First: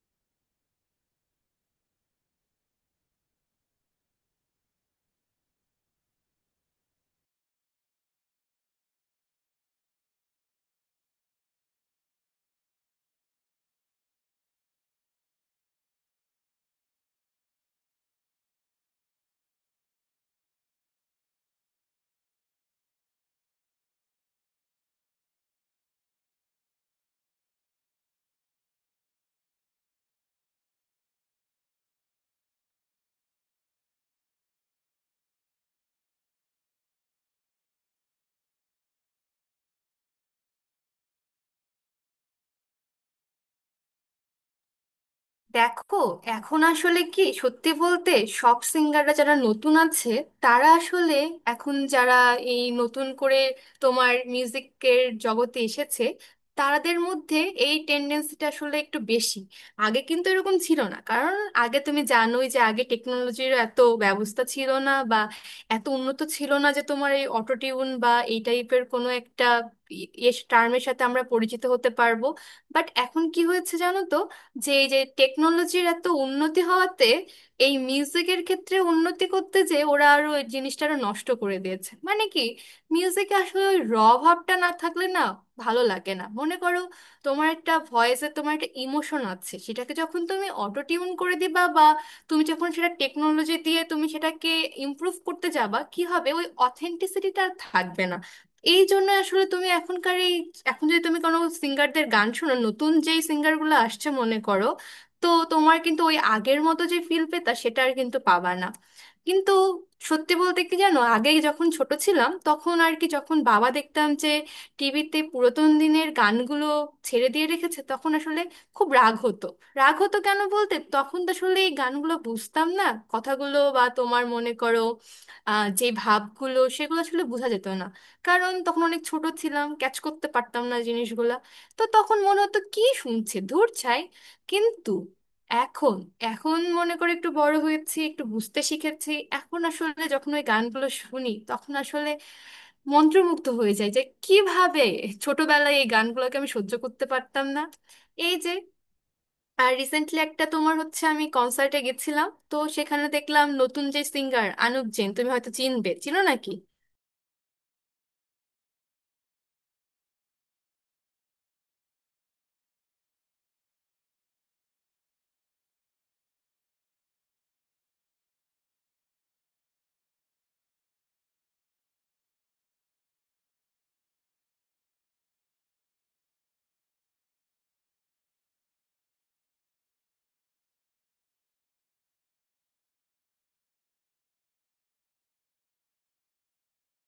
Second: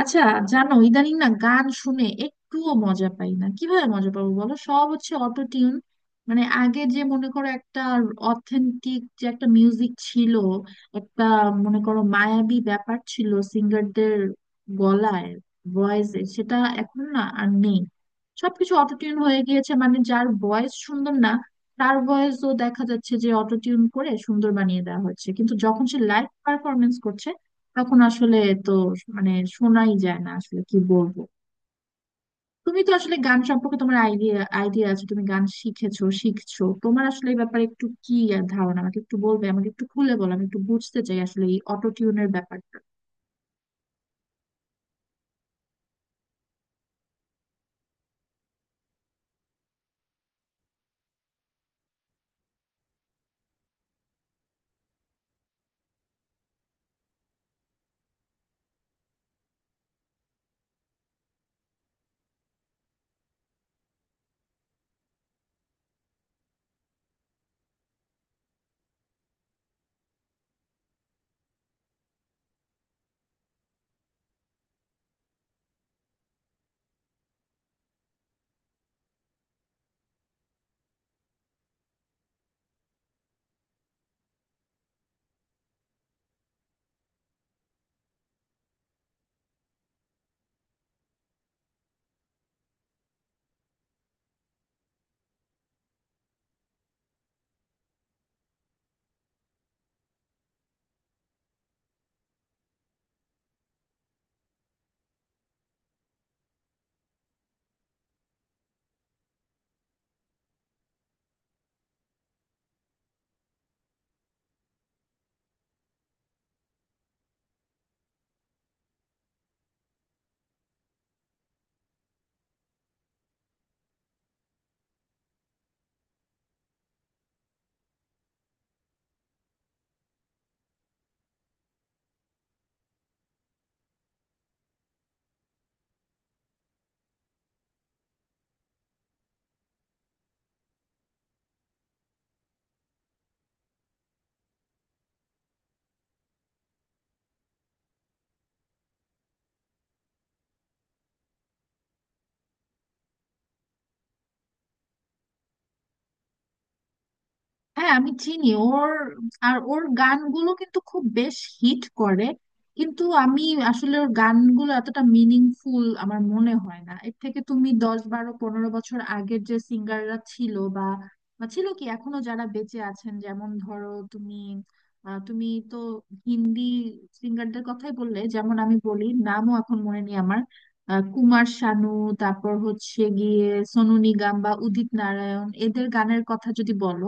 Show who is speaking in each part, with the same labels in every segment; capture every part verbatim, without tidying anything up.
Speaker 1: আচ্ছা। জানো, ইদানিং না গান শুনে একটুও মজা পাই না। কিভাবে মজা পাবো বলো, সব হচ্ছে অটো টিউন। মানে আগে যে মনে করো একটা অথেন্টিক যে একটা মিউজিক ছিল, একটা মনে করো মায়াবী ব্যাপার ছিল সিঙ্গারদের গলায়, ভয়েসে — সেটা এখন না আর নেই। সবকিছু অটো টিউন হয়ে গিয়েছে। মানে যার ভয়েস সুন্দর না, তার ভয়েসও দেখা যাচ্ছে যে অটো টিউন করে সুন্দর বানিয়ে দেওয়া হচ্ছে। কিন্তু যখন সে লাইভ পারফরমেন্স করছে তখন আসলে, তো, মানে, শোনাই যায় না। আসলে কি বলবো, তুমি তো আসলে গান সম্পর্কে তোমার আইডিয়া আইডিয়া আছে, তুমি গান শিখেছো, শিখছো, তোমার আসলে এই ব্যাপারে একটু কি ধারণা আমাকে একটু বলবে? আমাকে একটু খুলে বলো, আমি একটু বুঝতে চাই আসলে এই অটো টিউনের ব্যাপারটা।
Speaker 2: দেখো, এখন আসলে কি, সত্যি বলতে, সব সিঙ্গাররা যারা নতুন আছে, তারা আসলে, এখন যারা এই নতুন করে তোমার মিউজিকের জগতে এসেছে, তাদের মধ্যে এই টেন্ডেন্সিটা আসলে একটু বেশি। আগে কিন্তু এরকম ছিল না, কারণ আগে তুমি জানোই যে আগে টেকনোলজির এত ব্যবস্থা ছিল না বা এত উন্নত ছিল না যে তোমার এই অটোটিউন বা এই টাইপের কোনো একটা টার্মের সাথে আমরা পরিচিত হতে পারবো। বাট এখন কি হয়েছে জানো তো, যে এই যে টেকনোলজির এত উন্নতি হওয়াতে, এই মিউজিকের ক্ষেত্রে উন্নতি করতে যে ওরা আরো এই জিনিসটা আরো নষ্ট করে দিয়েছে। মানে কি, মিউজিকে আসলে ওই র ভাবটা না থাকলে না ভালো লাগে না। মনে করো, তোমার একটা ভয়েসে তোমার একটা ইমোশন আছে, সেটাকে যখন তুমি অটো টিউন করে দিবা, বা তুমি যখন সেটা টেকনোলজি দিয়ে তুমি সেটাকে ইমপ্রুভ করতে যাবা, কি হবে ওই অথেন্টিসিটিটা আর থাকবে না। এই জন্য আসলে তুমি এখনকার এই, এখন যদি তুমি কোনো সিঙ্গারদের গান শোনো, নতুন যেই সিঙ্গারগুলো আসছে মনে করো, তো তোমার কিন্তু ওই আগের মতো যে ফিল পেতা সেটা আর কিন্তু পাবা না। কিন্তু সত্যি বলতে কি জানো, আগে যখন ছোট ছিলাম তখন আর কি, যখন বাবা দেখতাম যে টিভিতে পুরাতন দিনের গানগুলো ছেড়ে দিয়ে রেখেছে, তখন আসলে খুব রাগ হতো। রাগ হতো কেন বলতে, তখন তো আসলে এই গানগুলো বুঝতাম না, কথাগুলো বা তোমার মনে করো আহ, যে ভাবগুলো সেগুলো আসলে বোঝা যেত না, কারণ তখন অনেক ছোট ছিলাম, ক্যাচ করতে পারতাম না জিনিসগুলা। তো তখন মনে হতো কি শুনছে ধুর ছাই। কিন্তু এখন, এখন মনে করে একটু বড় হয়েছি, একটু বুঝতে শিখেছি, এখন আসলে যখন ওই গানগুলো শুনি তখন আসলে মন্ত্রমুগ্ধ হয়ে যায় যে কিভাবে ছোটবেলায় এই গানগুলোকে আমি সহ্য করতে পারতাম না। এই যে, আর রিসেন্টলি একটা তোমার হচ্ছে, আমি কনসার্টে গেছিলাম, তো সেখানে দেখলাম নতুন যে সিঙ্গার আনুপ জেন, তুমি হয়তো চিনবে, চিনো নাকি?
Speaker 1: হ্যাঁ, আমি চিনি ওর। আর ওর গানগুলো কিন্তু খুব বেশ হিট করে, কিন্তু আমি আসলে ওর গানগুলো এতটা মিনিংফুল আমার মনে হয় না। এর থেকে তুমি দশ বারো পনেরো বছর আগের যে সিঙ্গাররা ছিল বা বা ছিল কি এখনো যারা বেঁচে আছেন, যেমন ধরো তুমি — আহ, তুমি তো হিন্দি সিঙ্গারদের কথাই বললে, যেমন আমি বলি, নামও এখন মনে নেই আমার, আহ, কুমার শানু, তারপর হচ্ছে গিয়ে সোনু নিগম বা উদিত নারায়ণ, এদের গানের কথা যদি বলো,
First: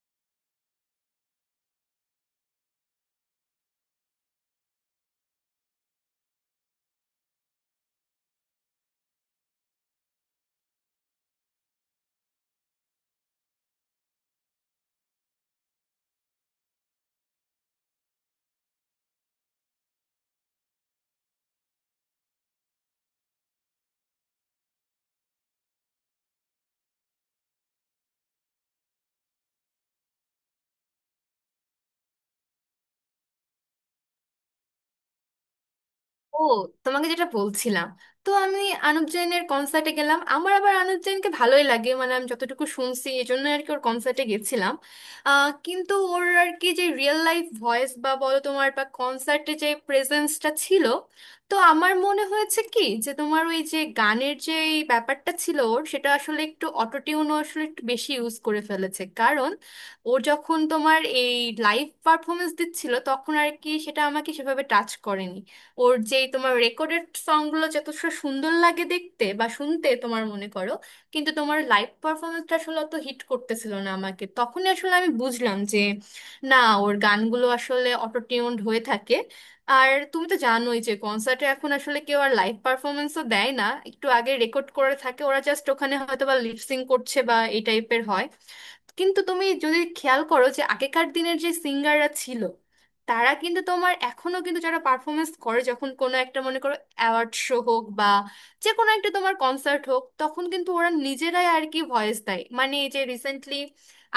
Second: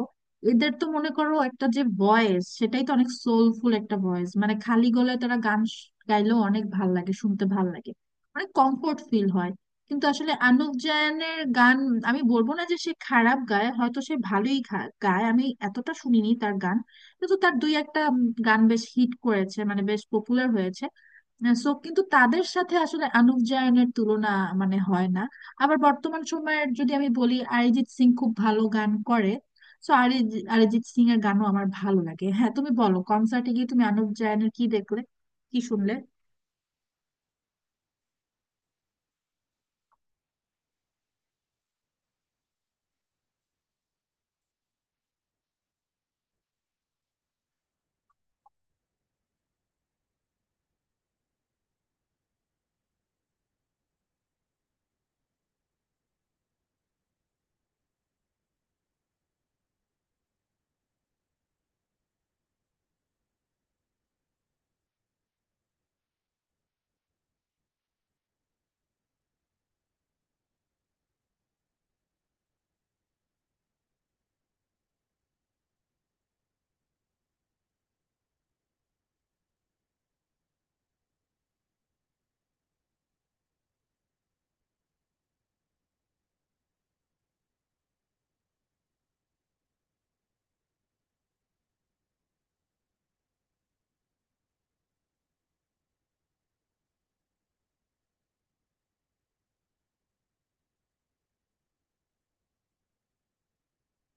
Speaker 1: এদের তো মনে করো একটা যে ভয়েস, সেটাই তো অনেক সোলফুল একটা ভয়েস। মানে খালি গলায় তারা গান শ- গাইলেও অনেক ভাল লাগে, শুনতে ভাল লাগে, অনেক কমফোর্ট ফিল হয়। কিন্তু আসলে আনুপ জায়নের গান — আমি বলবো না যে সে খারাপ গায়, হয়তো সে ভালোই খা- গায়, আমি এতটা শুনিনি তার গান। কিন্তু তার দুই একটা উম, গান বেশ হিট করেছে, মানে বেশ পপুলার হয়েছে। সো কিন্তু তাদের সাথে আসলে আনুপ জায়নের তুলনা মানে হয় না। আবার বর্তমান সময়ের যদি আমি বলি, অরিজিৎ সিং খুব ভালো গান করে, সো অরিজিৎ অরিজিৎ সিং এর গানও আমার ভালো লাগে। হ্যাঁ, তুমি বলো, কনসার্টে গিয়ে তুমি আনুপ জায়নের কি দেখলে, কি শুনলে?
Speaker 2: ও, তোমাকে যেটা বলছিলাম, তো আমি আনুপ জৈনের কনসার্টে গেলাম। আমার আবার আনুপ জৈনকে ভালোই লাগে, মানে আমি যতটুকু শুনছি, এই জন্য আর কি ওর কনসার্টে গেছিলাম। আহ, কিন্তু ওর আর কি যে রিয়েল লাইফ ভয়েস বা বলো তোমার বা কনসার্টে যে প্রেজেন্সটা ছিল, তো আমার মনে হয়েছে কি যে তোমার ওই যে গানের যে এই ব্যাপারটা ছিল ওর, সেটা আসলে একটু অটোটিউনও আসলে একটু বেশি ইউজ করে ফেলেছে। কারণ ও যখন তোমার এই লাইভ পারফরমেন্স দিচ্ছিল, তখন আর কি সেটা আমাকে সেভাবে টাচ করেনি। ওর যেই তোমার রেকর্ডেড সংগুলো যথেষ্ট সুন্দর লাগে দেখতে বা শুনতে তোমার মনে করো, কিন্তু তোমার লাইভ পারফরমেন্সটা আসলে অত হিট করতেছিল না আমাকে। তখনই আসলে আমি বুঝলাম যে না, ওর গানগুলো আসলে অটোটিউনড হয়ে থাকে। আর তুমি তো জানোই যে কনসার্টে এখন আসলে কেউ আর লাইভ পারফরমেন্সও দেয় না, একটু আগে রেকর্ড করে থাকে ওরা, জাস্ট ওখানে হয়তো বা লিপসিং করছে বা এই টাইপের হয়। কিন্তু তুমি যদি খেয়াল করো যে আগেকার দিনের যে সিঙ্গাররা ছিল, তারা কিন্তু তোমার এখনো কিন্তু যারা পারফরমেন্স করে যখন কোনো একটা মনে করো অ্যাওয়ার্ড শো হোক বা যে কোনো একটা তোমার কনসার্ট হোক, তখন কিন্তু ওরা নিজেরাই আর কি ভয়েস দেয়। মানে এই যে রিসেন্টলি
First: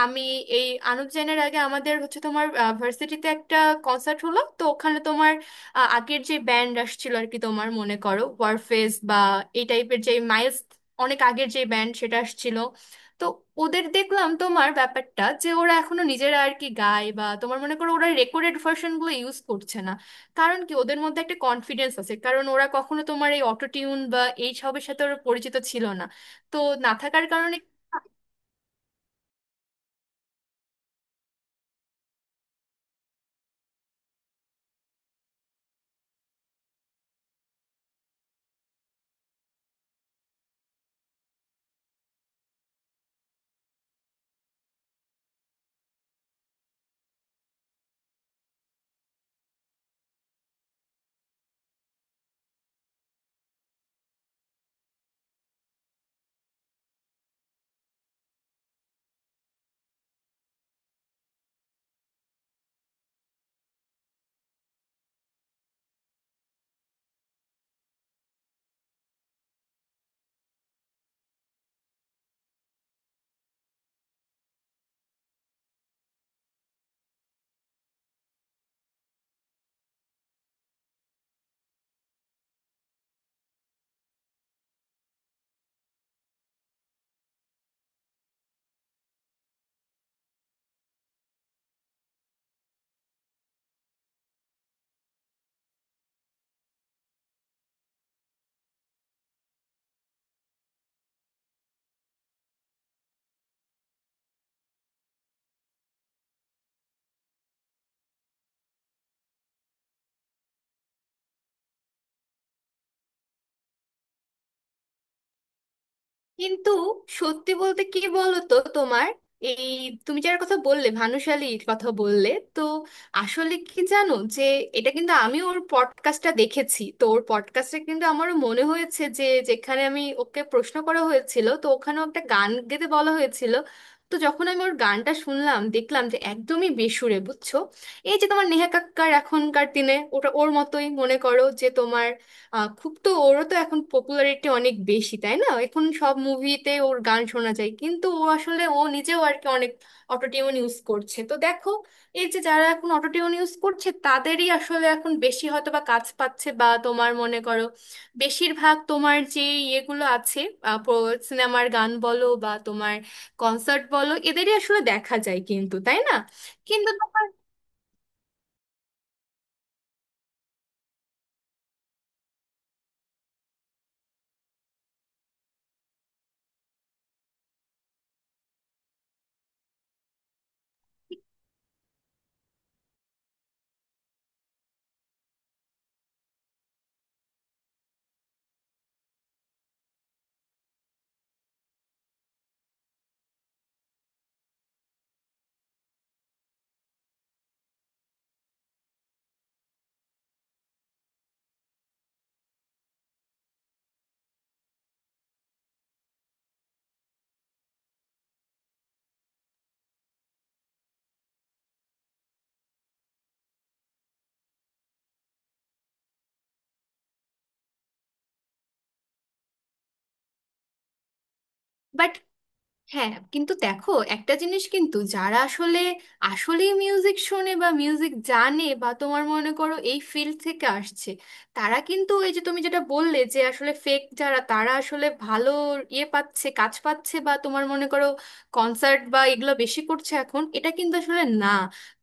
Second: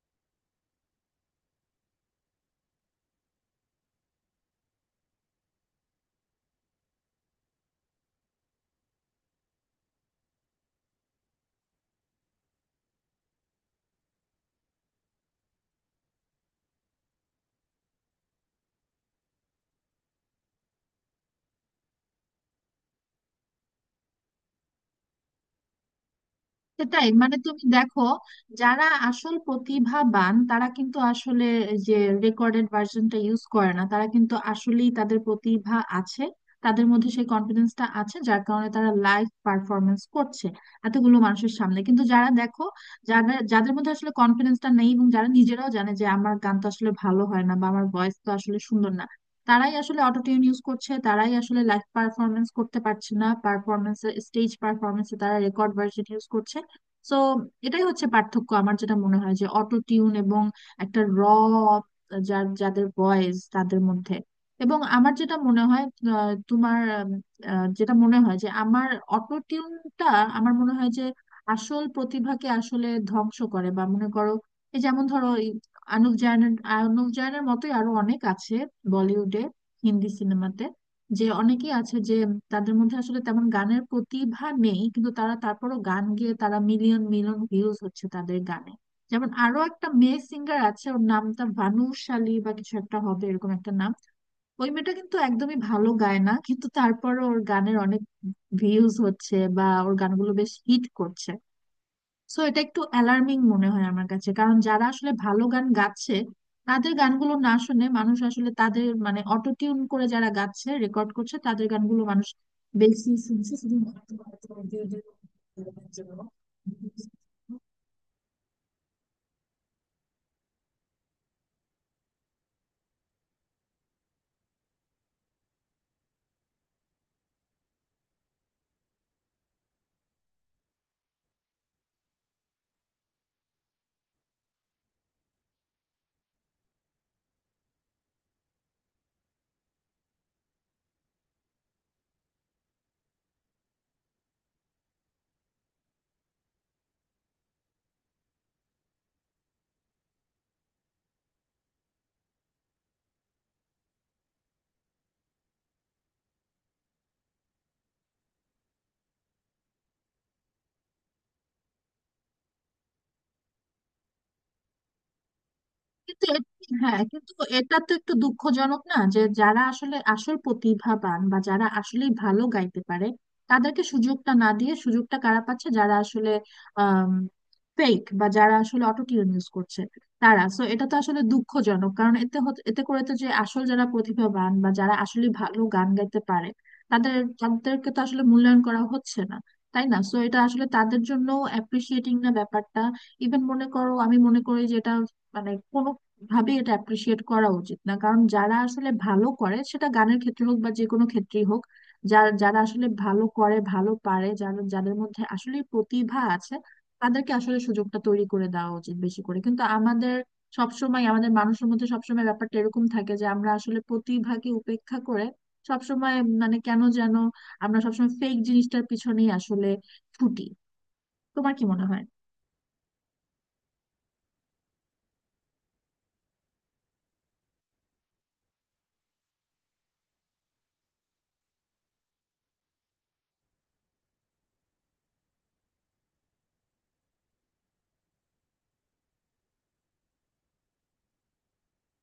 Speaker 2: আমি, এই আনুপ জেনের আগে আমাদের হচ্ছে তোমার ভার্সিটিতে একটা কনসার্ট হলো, তো ওখানে তোমার আহ, আগের যে ব্যান্ড আসছিল আর কি, তোমার মনে করো ওয়ারফেস বা এই টাইপের যে মাইলস, অনেক আগের যে ব্যান্ড সেটা আসছিল। তো ওদের দেখলাম তোমার ব্যাপারটা যে ওরা এখনো নিজেরা আর কি গায়, বা তোমার মনে করো ওরা রেকর্ডেড ভার্সনগুলো ইউজ করছে না। কারণ কি, ওদের মধ্যে একটা কনফিডেন্স আছে, কারণ ওরা কখনো তোমার এই অটোটিউন বা এই সবের সাথে ওরা পরিচিত ছিল না, তো না
Speaker 1: সেটাই,
Speaker 2: থাকার
Speaker 1: মানে
Speaker 2: কারণে।
Speaker 1: তুমি দেখো, যারা আসল প্রতিভাবান তারা কিন্তু আসলে যে রেকর্ডেড ভার্সনটা ইউজ করে না, তারা কিন্তু আসলেই তাদের প্রতিভা আছে, তাদের মধ্যে সেই কনফিডেন্সটা আছে, যার কারণে তারা লাইভ পারফরমেন্স করছে এতগুলো মানুষের সামনে। কিন্তু যারা দেখো, যাদের যাদের মধ্যে আসলে কনফিডেন্সটা নেই এবং যারা নিজেরাও জানে যে আমার গান তো আসলে ভালো হয় না বা আমার ভয়েস তো আসলে সুন্দর না, তারাই আসলে অটোটিউন ইউজ করছে, তারাই আসলে লাইভ পারফরমেন্স করতে পারছে না। পারফরমেন্স, স্টেজ পারফরমেন্সে তারা রেকর্ড ভার্সন ইউজ করছে। সো এটাই হচ্ছে পার্থক্য আমার যেটা মনে হয় যে অটো টিউন এবং একটা র যার যাদের ভয়েস তাদের মধ্যে। এবং আমার যেটা মনে হয়, আহ, তোমার, উম, আহ, যেটা মনে হয় যে আমার অটো টিউনটা, আমার মনে হয় যে আসল প্রতিভাকে আসলে ধ্বংস করে। বা মনে করো এই যেমন ধরো এই অনুপ জায়নের অনুপ জায়নের মতোই আরো অনেক আছে বলিউডে, হিন্দি সিনেমাতে, যে অনেকেই আছে যে তাদের মধ্যে আসলে তেমন গানের প্রতিভা নেই, কিন্তু তারা তারপরও গান গেয়ে তারা মিলিয়ন মিলিয়ন ভিউজ হচ্ছে তাদের গানে। যেমন আরো একটা মেয়ে সিঙ্গার আছে, ওর নামটা ভানুশালী বা কিছু একটা হবে এরকম একটা নাম, ওই মেয়েটা কিন্তু একদমই ভালো গায় না, কিন্তু তারপরও ওর গানের অনেক ভিউজ হচ্ছে বা ওর গানগুলো বেশ হিট করছে। সো এটা একটু অ্যালার্মিং মনে হয় আমার কাছে, কারণ যারা আসলে ভালো গান গাচ্ছে তাদের গানগুলো না শুনে মানুষ আসলে তাদের, মানে অটো টিউন করে যারা গাচ্ছে রেকর্ড করছে তাদের গানগুলো মানুষ বেশি শুনছে শুধু।
Speaker 2: কিন্তু সত্যি বলতে কি বলতো তোমার, এই তুমি যার কথা বললে, ভানুশালীর কথা বললে, তো আসলে কি জানো যে এটা কিন্তু আমি ওর পডকাস্টটা দেখেছি, তো ওর পডকাস্টে কিন্তু আমারও মনে হয়েছে যে যেখানে আমি ওকে প্রশ্ন করা হয়েছিল, তো ওখানেও একটা গান গেতে বলা হয়েছিল। তো যখন আমি ওর গানটা শুনলাম দেখলাম যে একদমই বেসুরে, বুঝছো? এই যে তোমার নেহা কাক্কার, এখনকার দিনে ওটা ওর মতোই মনে করো, যে তোমার আহ, খুব তো ওরও তো এখন পপুলারিটি অনেক বেশি, তাই না? এখন সব মুভিতে ওর গান শোনা যায়, কিন্তু ও আসলে ও নিজেও আর কি অনেক অটোটিউন ইউজ করছে। তো দেখো, এই যে যারা এখন অটোটিউন ইউজ করছে তাদেরই আসলে এখন বেশি হয়তো বা কাজ পাচ্ছে বা তোমার মনে করো বেশিরভাগ তোমার যে ইয়েগুলো আছে, সিনেমার গান বলো বা তোমার কনসার্ট বলো, এদেরই আসলে দেখা যায় কিন্তু, তাই না?
Speaker 1: কিন্তু এ-
Speaker 2: কিন্তু
Speaker 1: হ্যাঁ কিন্তু, এটা তো একটু দুঃখজনক না যে যারা আসলে আসল প্রতিভাবান বা যারা আসলেই ভালো গাইতে পারে তাদেরকে সুযোগটা না দিয়ে সুযোগটা কারা পাচ্ছে? যারা আসলে ফেক বা যারা আসলে অটোটিউন ইউজ করছে তারা। সো এটা তো আসলে দুঃখজনক, কারণ এতে হত- এতে করে তো যে আসল যারা প্রতিভাবান বা যারা আসলে ভালো গান গাইতে পারে তাদের, তাদেরকে তো আসলে মূল্যায়ন করা হচ্ছে না, তাই না? সো এটা আসলে তাদের জন্য অ্যাপ্রিসিয়েটিং না ব্যাপারটা। ইভেন মনে করো, আমি মনে করি যে এটা মানে কোনো ভাবে এটা অ্যাপ্রিসিয়েট করা উচিত না, কারণ যারা আসলে ভালো করে, সেটা গানের ক্ষেত্রে হোক বা যে কোনো ক্ষেত্রেই হোক, যারা যারা আসলে ভালো করে, ভালো পারে, যারা যাদের মধ্যে আসলে প্রতিভা আছে, তাদেরকে আসলে সুযোগটা তৈরি করে দেওয়া উচিত বেশি করে। কিন্তু আমাদের সবসময়, আমাদের মানুষের মধ্যে সবসময় ব্যাপারটা এরকম থাকে যে আমরা আসলে প্রতিভাকে উপেক্ষা করে সবসময়, মানে কেন যেন আমরা সবসময় ফেক জিনিসটার পিছনেই আসলে ছুটি। তোমার কি মনে হয়?
Speaker 2: বাট, হ্যাঁ কিন্তু দেখো একটা জিনিস, কিন্তু যারা আসলে আসলেই মিউজিক শোনে বা মিউজিক জানে বা তোমার মনে করো এই ফিল্ড থেকে আসছে, তারা কিন্তু এই যে তুমি যেটা বললে যে আসলে ফেক যারা তারা আসলে ভালো ইয়ে পাচ্ছে কাজ পাচ্ছে বা তোমার মনে করো কনসার্ট বা এগুলো বেশি করছে এখন, এটা কিন্তু আসলে না।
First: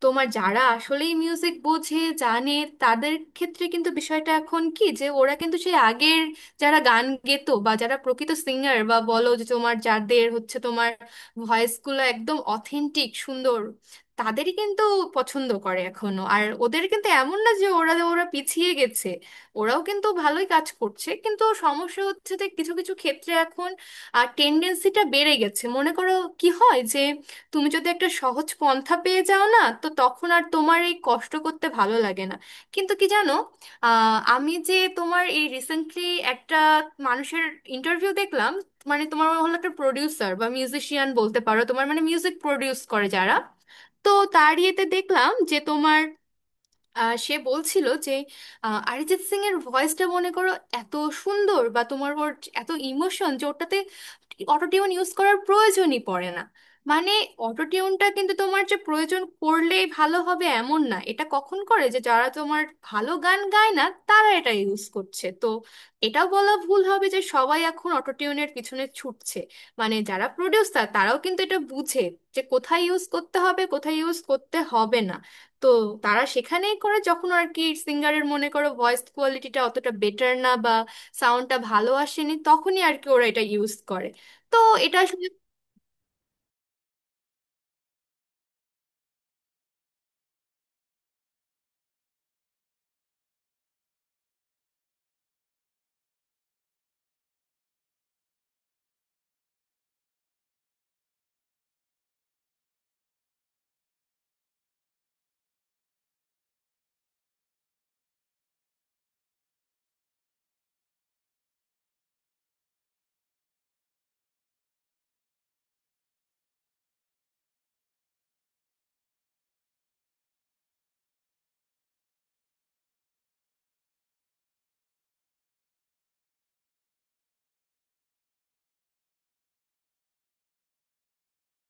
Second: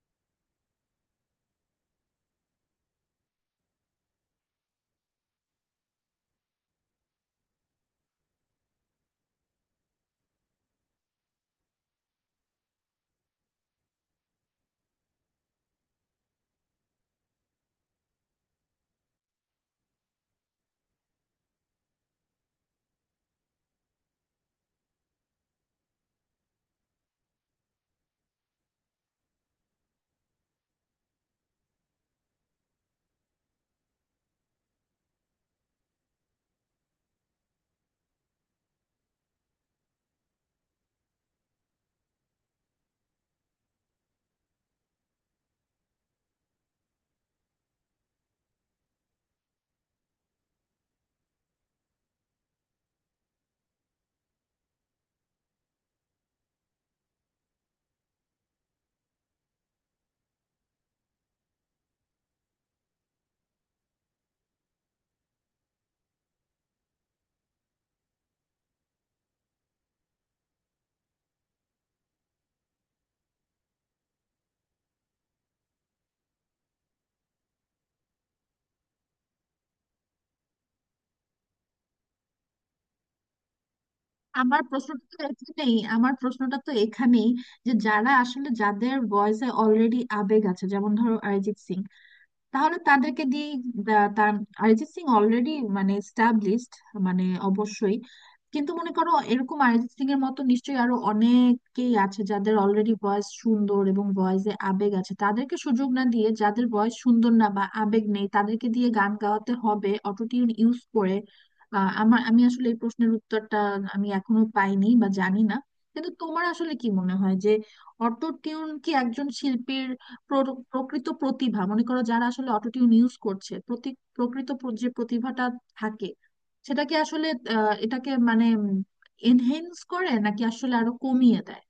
Speaker 2: তোমার যারা আসলেই মিউজিক বোঝে জানে, তাদের ক্ষেত্রে কিন্তু বিষয়টা এখন কি যে ওরা কিন্তু সেই আগের যারা গান গেতো বা যারা প্রকৃত সিঙ্গার বা বলো যে তোমার যাদের হচ্ছে তোমার ভয়েসগুলো একদম অথেন্টিক সুন্দর, তাদেরই কিন্তু পছন্দ করে এখনো। আর ওদের কিন্তু এমন না যে ওরা ওরা পিছিয়ে গেছে, ওরাও কিন্তু ভালোই কাজ করছে। কিন্তু সমস্যা হচ্ছে যে কিছু কিছু ক্ষেত্রে এখন আর টেন্ডেন্সিটা বেড়ে গেছে মনে করো। কি হয় যে তুমি যদি একটা সহজ পন্থা পেয়ে যাও না, তো তখন আর তোমার এই কষ্ট করতে ভালো লাগে না। কিন্তু কি জানো, আহ, আমি যে তোমার এই রিসেন্টলি একটা মানুষের ইন্টারভিউ দেখলাম, মানে তোমার হলো একটা প্রোডিউসার বা মিউজিশিয়ান বলতে পারো, তোমার মানে মিউজিক প্রোডিউস করে যারা, তো তার ইয়েতে দেখলাম যে তোমার আহ, সে বলছিল যে আহ, অরিজিৎ সিং এর ভয়েসটা মনে করো এত সুন্দর বা তোমার ওর এত ইমোশন যে ওটাতে অটোটিউন ইউজ করার প্রয়োজনই পড়ে না। মানে অটোটিউনটা কিন্তু তোমার যে প্রয়োজন করলেই ভালো হবে এমন না, এটা কখন করে যে যারা তোমার ভালো গান গায় না তারা এটা ইউজ করছে। তো এটাও বলা ভুল হবে যে সবাই এখন অটোটিউনের পিছনে ছুটছে। মানে যারা প্রডিউসার তারাও কিন্তু এটা বুঝে যে কোথায় ইউজ করতে হবে, কোথায় ইউজ করতে হবে না। তো তারা সেখানেই করে যখন আর কি সিঙ্গারের মনে করো ভয়েস কোয়ালিটিটা অতটা বেটার না বা সাউন্ডটা ভালো আসেনি, তখনই আর কি ওরা এটা ইউজ করে। তো
Speaker 1: আমার প্রশ্নটা
Speaker 2: এটা
Speaker 1: তো
Speaker 2: আসলে,
Speaker 1: এখানেই আমার প্রশ্নটা তো এখানেই, যে যারা আসলে যাদের ভয়েসে অলরেডি আবেগ আছে, যেমন ধরো অরিজিৎ সিং, তাহলে তাদেরকে দিয়ে, তার, অরিজিৎ সিং অলরেডি মানে এস্টাবলিশড, মানে অবশ্যই। কিন্তু মনে করো এরকম অরিজিৎ সিং এর মতো নিশ্চয়ই আরো অনেকেই আছে যাদের অলরেডি ভয়েস সুন্দর এবং ভয়েসে আবেগ আছে, তাদেরকে সুযোগ না দিয়ে যাদের ভয়েস সুন্দর না বা আবেগ নেই তাদেরকে দিয়ে গান গাওয়াতে হবে অটোটিউন ইউজ করে? আহ, আমার, আমি আসলে এই প্রশ্নের উত্তরটা আমি এখনো পাইনি বা জানি না। কিন্তু তোমার আসলে কি মনে হয় যে অটো টিউন কি একজন শিল্পীর প্র- প্রকৃত প্রতিভা, মনে করো যারা আসলে অটোটিউন ইউজ করছে, প্রতি, প্রকৃত প্র- যে প্রতিভাটা থাকে সেটাকে আসলে, আহ, এটাকে মানে এনহেন্স করে নাকি আসলে আরো কমিয়ে দেয়?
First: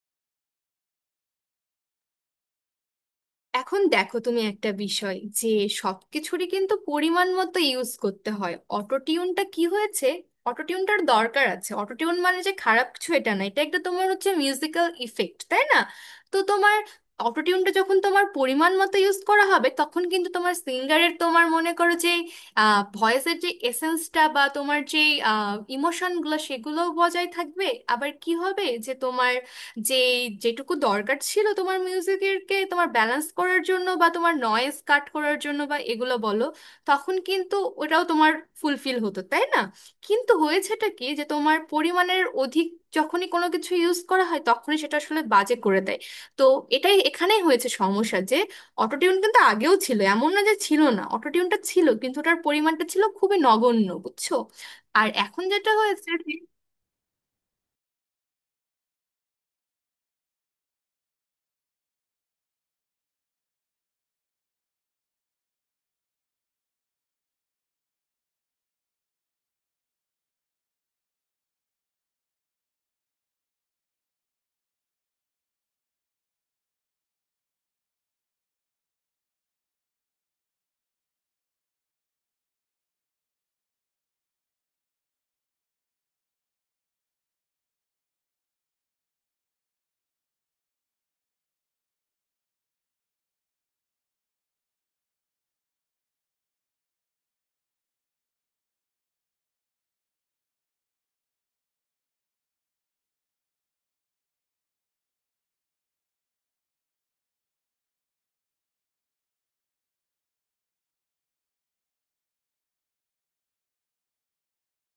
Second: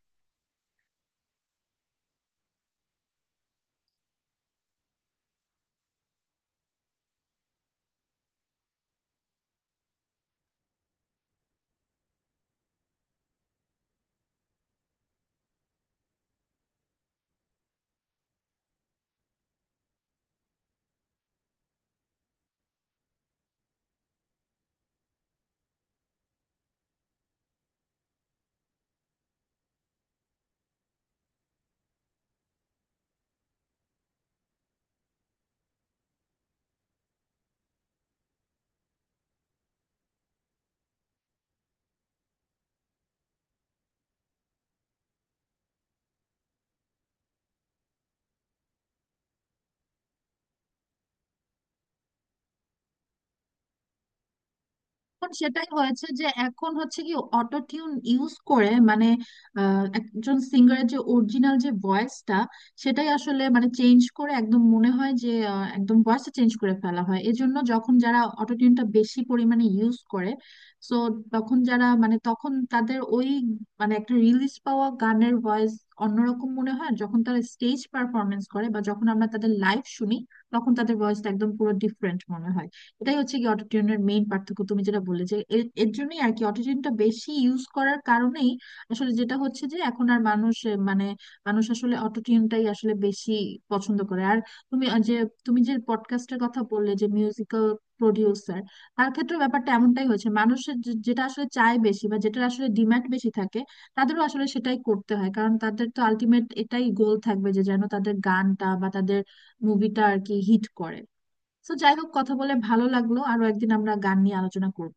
Speaker 2: এখন দেখো তুমি একটা বিষয় যে সবকিছুরই কিন্তু পরিমাণ মতো ইউজ করতে হয়। অটোটিউনটা কি হয়েছে, অটোটিউনটার দরকার আছে, অটোটিউন মানে যে খারাপ কিছু এটা না, এটা একটা তোমার হচ্ছে মিউজিক্যাল ইফেক্ট, তাই না? তো তোমার অটোটিউনটা যখন তোমার পরিমাণ মতো ইউজ করা হবে, তখন কিন্তু তোমার সিঙ্গারের তোমার মনে করো যে ভয়েসের যে এসেন্সটা বা তোমার যে ইমোশনগুলো সেগুলোও বজায় থাকবে। আবার কি হবে যে তোমার যে যেটুকু দরকার ছিল তোমার মিউজিকেরকে তোমার ব্যালেন্স করার জন্য বা তোমার নয়েজ কাট করার জন্য বা এগুলো বলো, তখন কিন্তু ওটাও তোমার ফুলফিল হতো, তাই না? কিন্তু হয়েছেটা কি যে তোমার পরিমাণের অধিক যখনই কোনো কিছু ইউজ করা হয় তখনই সেটা আসলে বাজে করে দেয়। তো এটাই এখানেই হয়েছে সমস্যা, যে অটোটিউন কিন্তু আগেও ছিল, এমন না যে ছিল না, অটোটিউনটা ছিল কিন্তু ওটার পরিমাণটা ছিল খুবই নগণ্য, বুঝছো? আর
Speaker 1: এখন
Speaker 2: এখন
Speaker 1: সেটাই
Speaker 2: যেটা
Speaker 1: হয়েছে,
Speaker 2: হয়েছে
Speaker 1: যে এখন হচ্ছে কি, অটো টিউন ইউজ করে মানে, আহ, একজন সিঙ্গারের যে অরিজিনাল যে ভয়েসটা, সেটাই আসলে মানে চেঞ্জ করে একদম, মনে হয় যে আহ, একদম ভয়েসটা চেঞ্জ করে ফেলা হয়। এজন্য যখন যারা অটো টিউনটা বেশি পরিমাণে ইউজ করে, সো তখন যারা মানে তখন তাদের ওই মানে একটা রিলিজ পাওয়া গানের ভয়েস অন্যরকম মনে হয় যখন তারা স্টেজ পারফরমেন্স করে বা যখন আমরা তাদের লাইভ শুনি, তখন তাদের ভয়েসটা একদম পুরো ডিফারেন্ট মনে হয়। এটাই হচ্ছে কি অটোটিউনের মেইন পার্থক্য তুমি যেটা বললে, যে এ- এর জন্যই আর কি অটোটিউনটা বেশি ইউজ করার কারণেই আসলে যেটা হচ্ছে যে এখন আর মানুষ এ, মানে মানুষ আসলে অটোটিউনটাই আসলে বেশি পছন্দ করে। আর তুমি আ, যে তুমি যে পডকাস্টের কথা বললে যে মিউজিক্যাল প্রডিউসার, তার ক্ষেত্রে ব্যাপারটা এমনটাই হয়েছে, মানুষের যে- যেটা আসলে চায় বেশি বা যেটা আসলে ডিমান্ড বেশি থাকে, তাদেরও আসলে সেটাই করতে হয়, কারণ তাদের তো আলটিমেট এটাই গোল থাকবে যে যেন তাদের গানটা বা তাদের মুভিটা আর কি হিট করে। তো যাই হোক, কথা বলে ভালো লাগলো, আরো একদিন আমরা গান নিয়ে আলোচনা করব।